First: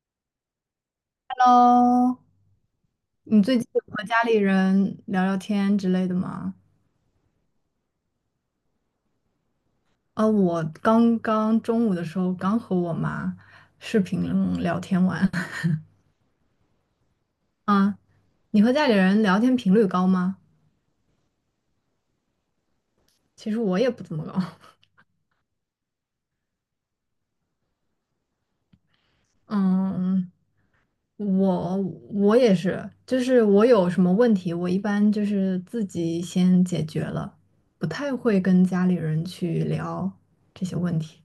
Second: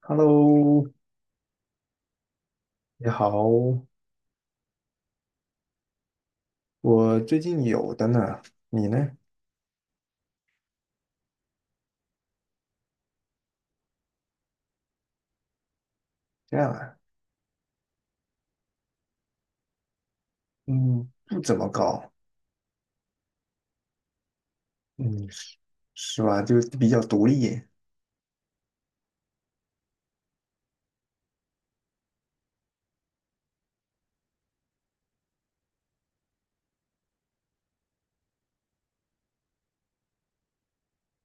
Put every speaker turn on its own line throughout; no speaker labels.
Hello，
喽，
你好，
你最近有和家里人聊聊天之类的吗？
我最近有的呢，你呢？
啊，我刚刚中午的时候刚和我妈视频聊天完。
这样啊。
啊，你和家里人聊天频率高吗？
嗯，不怎么高。
其实我也不怎么高。
嗯，是是吧？就比较独立。
嗯，我也是，就是我有什么问题，我一般就是自己先解决了，不太会跟家里人去聊这些问题。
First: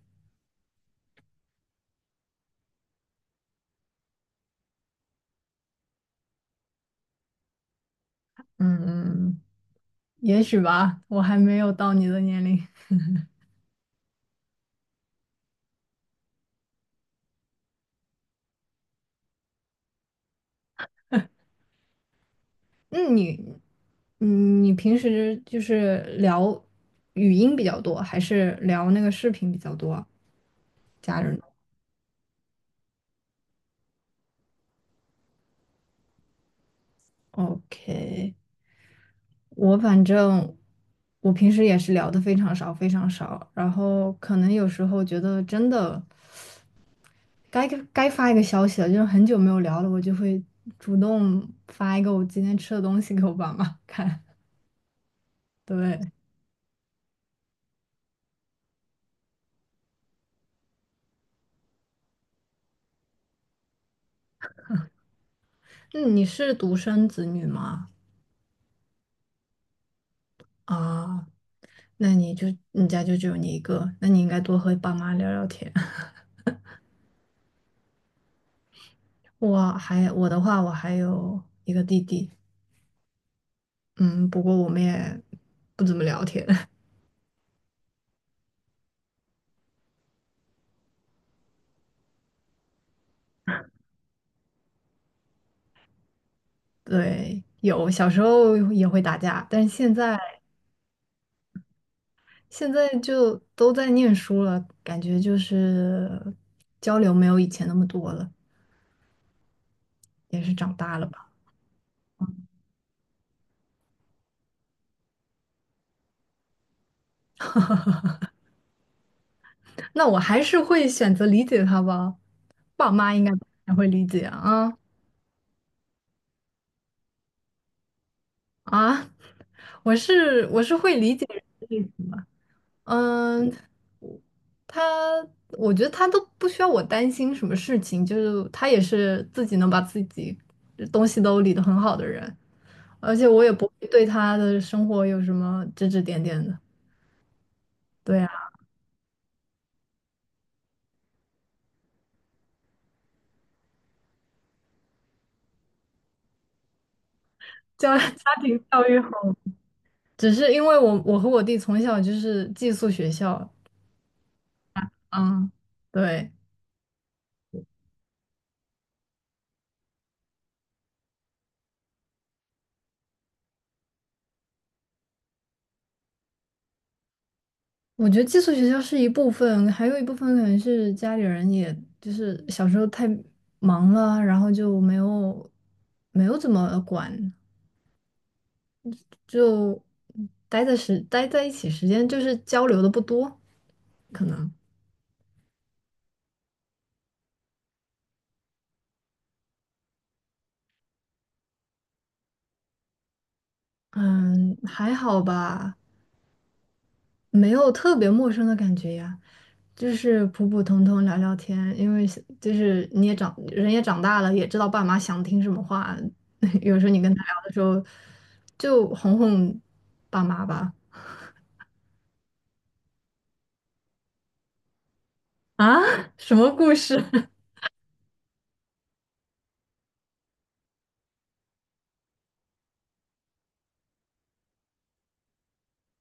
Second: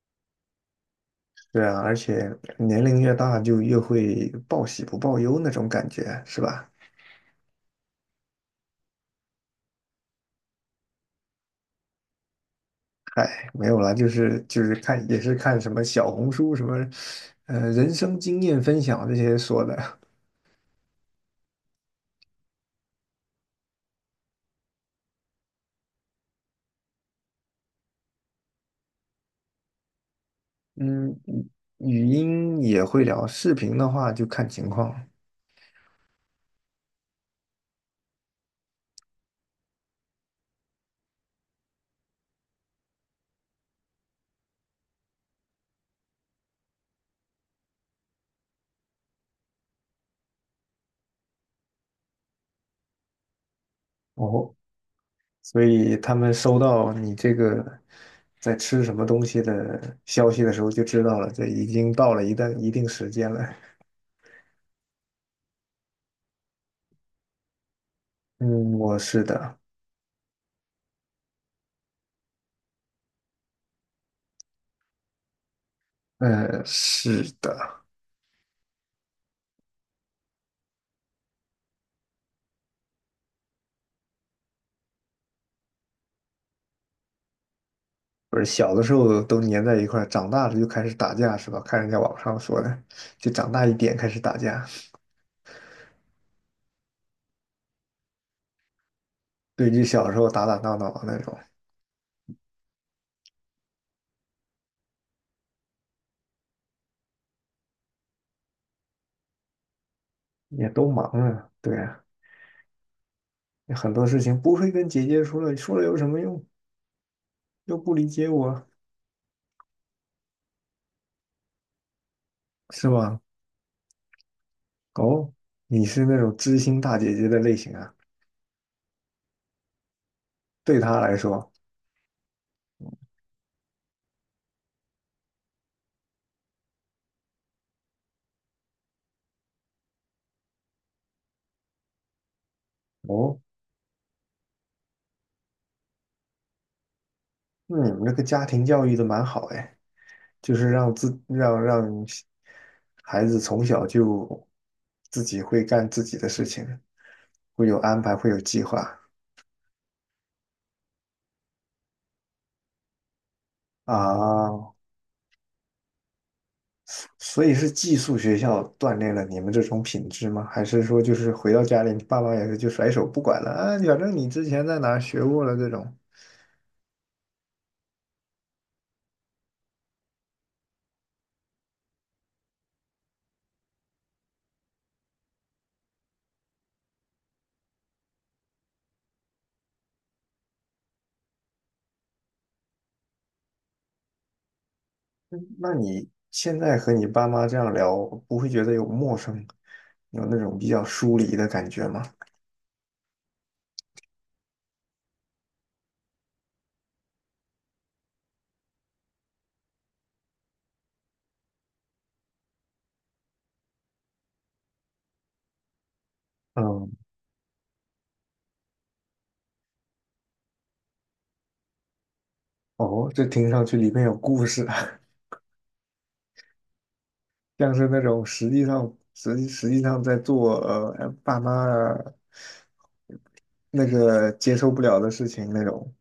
对啊，而且年龄越大就越会报喜不报忧那种感觉，是吧？
嗯嗯，也许吧，我还没有到你的年龄。
嗨，没有了，就是看也是看什么小红书什么，人生经验分享这些说的。
那你，嗯，你平时就是聊语音比较多，还是聊那个视频比较多啊
嗯，
家人
语音也会聊，视频的话就看情况。
？OK，我反正我平时也是聊的非常少，非常少。然后可能有时候觉得真的该发一个消息了，就是很久没有聊了，我就会主动发一个我今天吃的东西给我爸妈看。
哦。所以
对，
他们收到你这个在吃什么东西的消息的时候，就知道了，这已经到了一定时间了。
那你是独生子女吗？
嗯，我是的。
啊，那你就你家就只有你一个，那你应该多和爸妈聊聊天。
嗯，是的。
我的话，我还有一个弟弟，嗯，不过我们也不怎么聊天。
不是小的时候都粘在一块儿，长大了就开始打架是吧？看人家网上说的，就长大一点开始打架，
对，有小时候也会打架，但
对
是
峙
现
小时
在
候打打闹闹的那种。
现在就都在念书了，感觉就是交流没有以前那么多了，也是
也
长
都
大
忙
了吧。
啊，对啊，很多事情不会跟姐姐说了，说了有什么用？又不理解我，
那我还是会选择理解他吧，
是
爸妈
吧？
应该还会理解啊
哦，你是那种知心大姐姐的类型啊。
啊。啊 我是
对
会
他
理
来
解。
说，
嗯，他，我觉得他都不需要我担心什么事情，就是他也是自己能把自己东西都理得很好的人，而且
哦，
我也不会对他的生活有什么指指点点的。
那你们这
对
个家
啊，
庭教育的蛮好哎，就是让自让让孩子从小就自己会干自己的事情，会有
家
安排，会
家
有计
庭教
划
育好，只是因为我和我弟从小就是寄宿学校，
啊。
嗯，对，
所以是寄宿学校锻炼了你们这种品质吗？还是说就是回到家里，你爸妈也是就甩手不管了啊？反正你之前在哪儿学过了这种。
我觉得寄宿学校是一部分，还有一部分可能是家里人也，就是小时候太忙了，然后就没有怎么管，就待在一起时间就是交流的不多，可能
那你现在和你爸妈这样聊，不会觉得有陌生，有那种比较疏离的感觉吗？
嗯还好吧，没有特别陌生的感觉呀。就是普普通通聊聊天，因为是就是你也长人也长大了，也知道爸妈想听什么话。有时
嗯，
候你跟他聊的时候，就哄哄爸妈吧。
哦，这听上去里面有故事啊。
啊，什么故事？
像是那种实际上在做爸妈那个接受不了的事情那种。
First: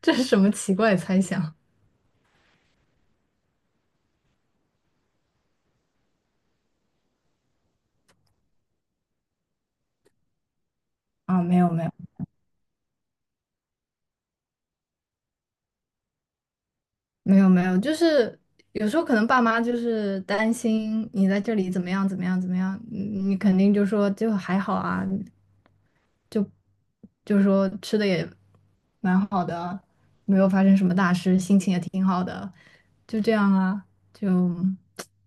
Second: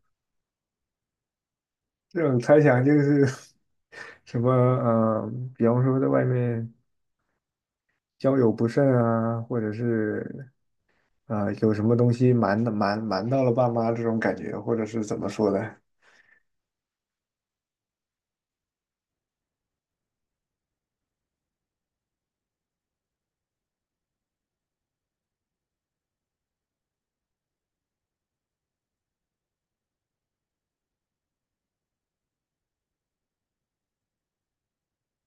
这是什么奇怪的猜想？
这种猜想就是 什么比方说在外面交友不慎啊，或者是
啊，
呃
没有
有什
没有，
么东西瞒的瞒瞒到了爸妈这种感觉，或者是怎么说的？
没有没有，就是有时候可能爸妈就是担心你在这里怎么样怎么样怎么样，你肯定就说就还好啊，就是说吃的也蛮好的，没有发生什么大事，心情也挺好的，就这样啊，就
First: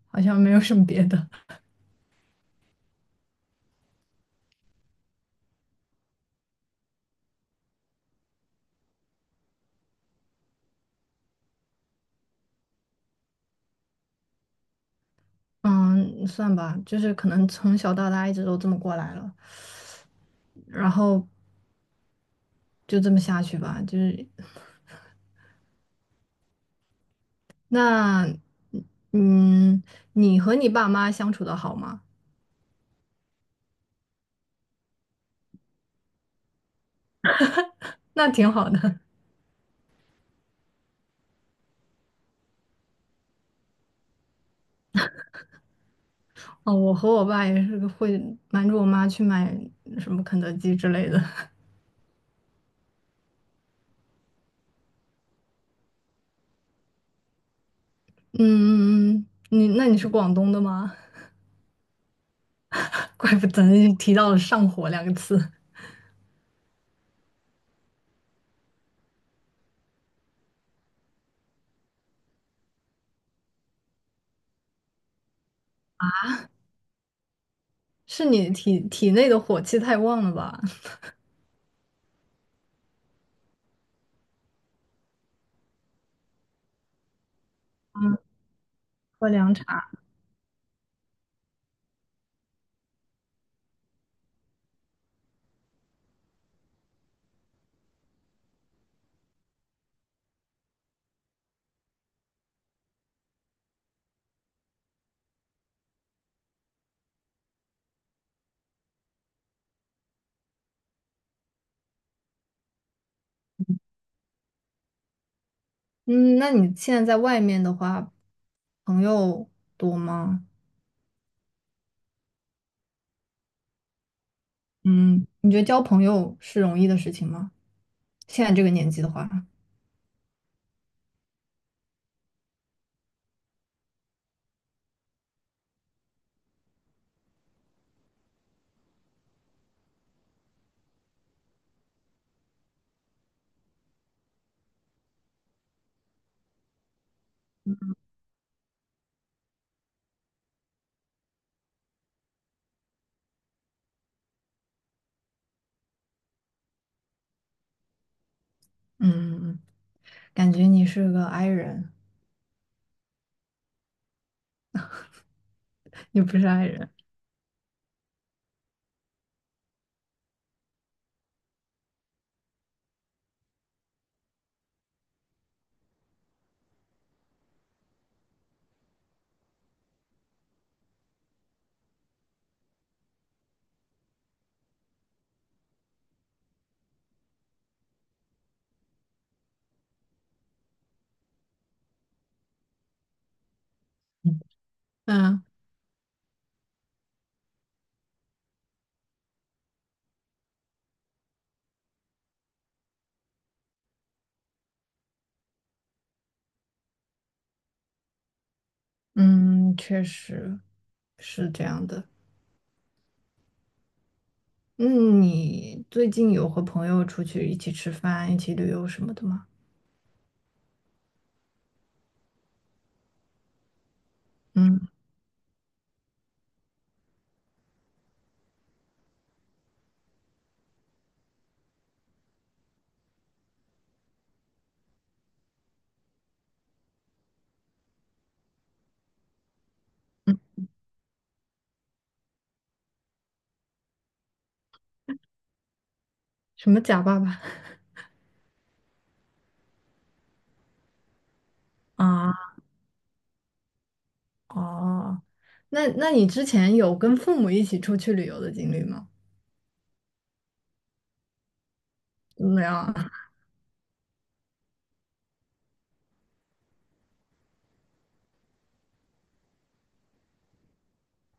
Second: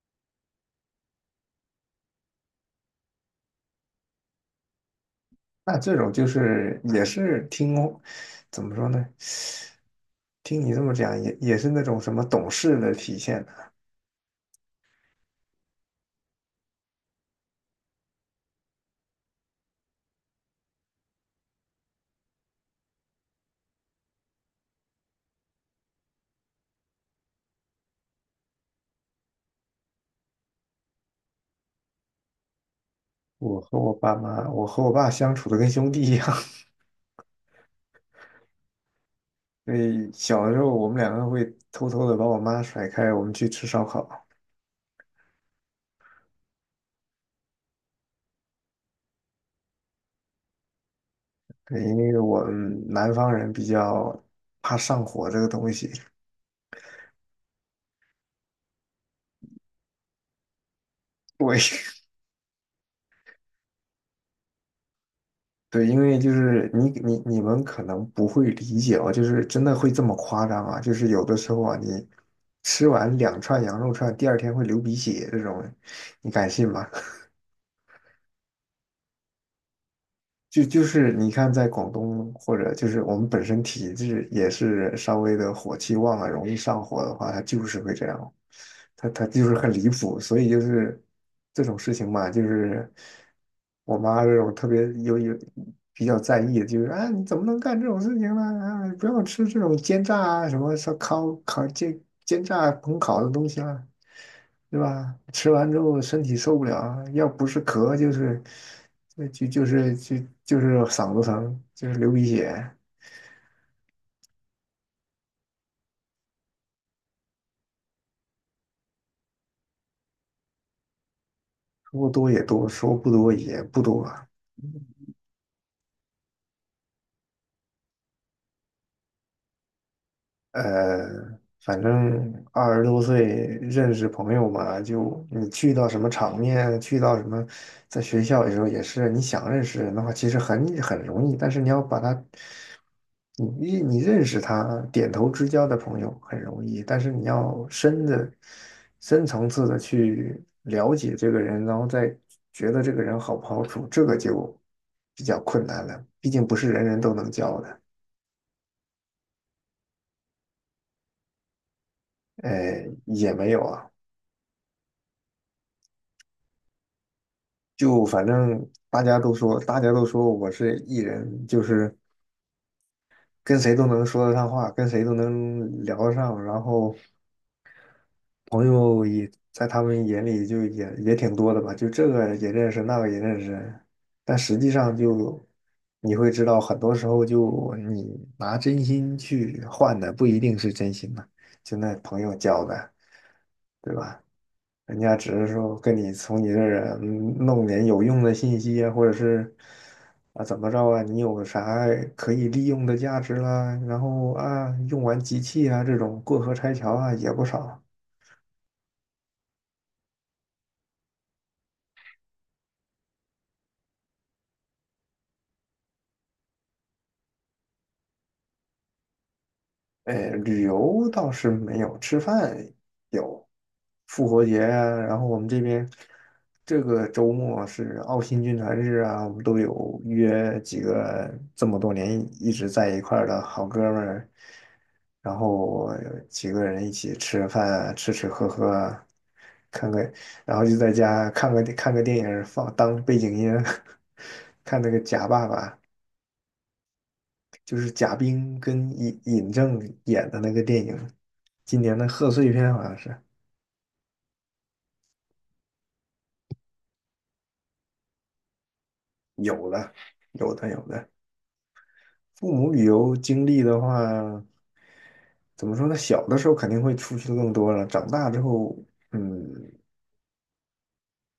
好像没有什么别的。
那这种就是也是听，怎么说呢？听你这么讲，也也是那种什么懂事的体现呢。
嗯，算吧，就是可能从小到大一直都这么过来了，然后就这么下去吧。就是那，嗯，你和你爸妈相处的好吗？
我和我爸妈，我和我爸相处的跟兄弟一样。
那挺好的。
所以小的时候，我们两个会偷偷的把我妈甩开，我们去吃烧烤。
哦，我和我爸也是会瞒着我妈去买什么肯德基之类的。
对，因为我们南方人比较怕上火这个东西。
嗯嗯嗯，你那你是广东的吗？
对，
怪不得你提到了上火两个字，
对，因为就是你们可能不会理解哦，就是真的会这么夸张啊？就是有的时候啊，你吃完两串羊肉串，第二天会流鼻血这种，你敢信吗？
是你体内的火气太旺了吧？
就是你看，在广东或者就是我们本身体质也是稍微的火气旺啊，容易上火的话，它就是会这样，它
喝
就是
凉
很离
茶，
谱，所以就是这种事情嘛，就是我妈这种特别有比较在意，就是啊、你怎么能干这种事情呢？啊，不要吃这种煎炸啊什么烧烤烤煎烹烤的东西啦、对吧？吃完之后身体受不了，要不是咳就是呃就就是就就是嗓子疼，就是流鼻血。
嗯，那你现在在外面的话，朋友多吗？
说多也多，说不多也不多。
嗯，你觉得交朋友是容易的事情吗？现在这个年纪的话，
呃，反正二十多岁认识朋友嘛，就你去到什么场面，去到什么，在学校的时候也是，你想认识人的话，其实很容易，但是你要把他你认识他，点头之交的朋友很容易，但是你要深的、深层次的去了解这个人，然后再觉得这个人好不好处，这个就比较困难了。毕竟不是人人都能交的。
嗯，感觉你是个 i 人，
哎，也没有啊。
你不是 i 人。
就反正大家都说我是 E 人，就是跟谁都能说得上话，跟谁都能聊得上，然后朋友也在他们眼里就也挺多的吧，就这个也认识，那个也认识，但实际上就你会知道，很多时候就你拿真心去换的不一定是真心嘛，就那朋友交的，对吧？人家只
嗯
是说跟你从你这儿嗯弄点有用的信息啊，或者是啊怎么着啊，你有啥可以利用的价值啦，然后啊用完即弃啊这种过河拆桥啊也不少。
嗯，确实是这样的。嗯，你最近有和朋友出去一起吃饭、一起旅游什么的吗？
哎，旅游倒是没有，吃饭有。复活节
嗯。
啊，然后我们这边这个周末是澳新军团日啊，我们都有约几个这么多年一直在一块儿的好哥们儿，然后几个人一起吃饭啊吃吃喝喝啊看个，然后就在家看个电影儿放当背景音啊，看那个《假爸爸》。
什么假爸爸
就是贾冰跟尹正演的那个电影，今年 的贺岁
啊？
片好像是
哦，那那你之前有跟父母一起出去旅游的经历吗？
有的，有的，有的。父
没
母
有
旅
啊，
游经历的话，怎么说呢？小的时候肯定会出去的更多了，长大之后，嗯，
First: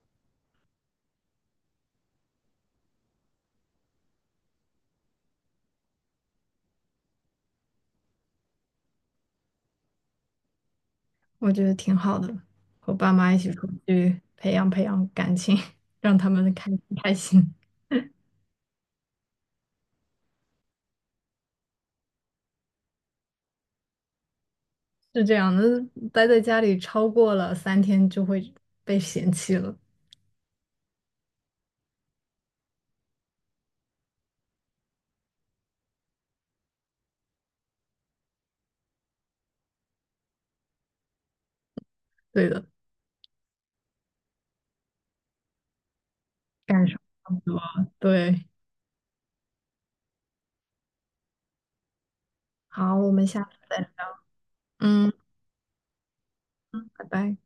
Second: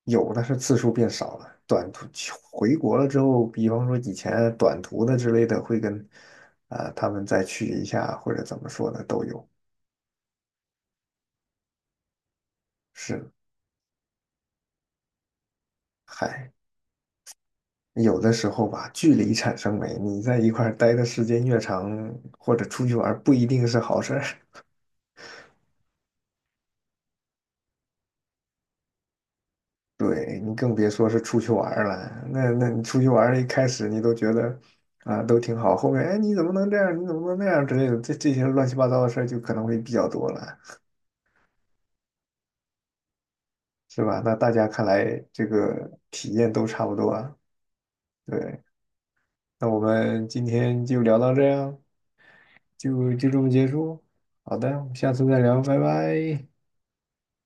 有的是次数变少了。短途回国了之后，比方说以前短途的之类的，会跟啊、他们再去一下，或者怎么说呢，都有。
我觉得挺好的，和爸
是，
妈一起出去培养培养感情，让他
嗨。
们开开心。
有的时候吧，距离产生美。你在一块儿待的时间越长，或者出去玩儿不一定是好事儿。
是这样的，待在家里超过了3天就会被嫌弃了。
对，你更别说是出去玩儿了。那你出去玩儿一开始你都觉得啊都挺好，后面哎你怎么能这样？你怎么能那样之类的，这些乱七八糟的事儿就可能会比较多了，
对的，
是吧？那大家看来这个体验都差
感
不
受
多
差
啊。
不多。对，
对，那我们今天就聊到这样，
好，我
就
们
就这
下
么
次
结
再聊。
束。好的，我们
嗯，
下次再聊，拜拜。
拜拜。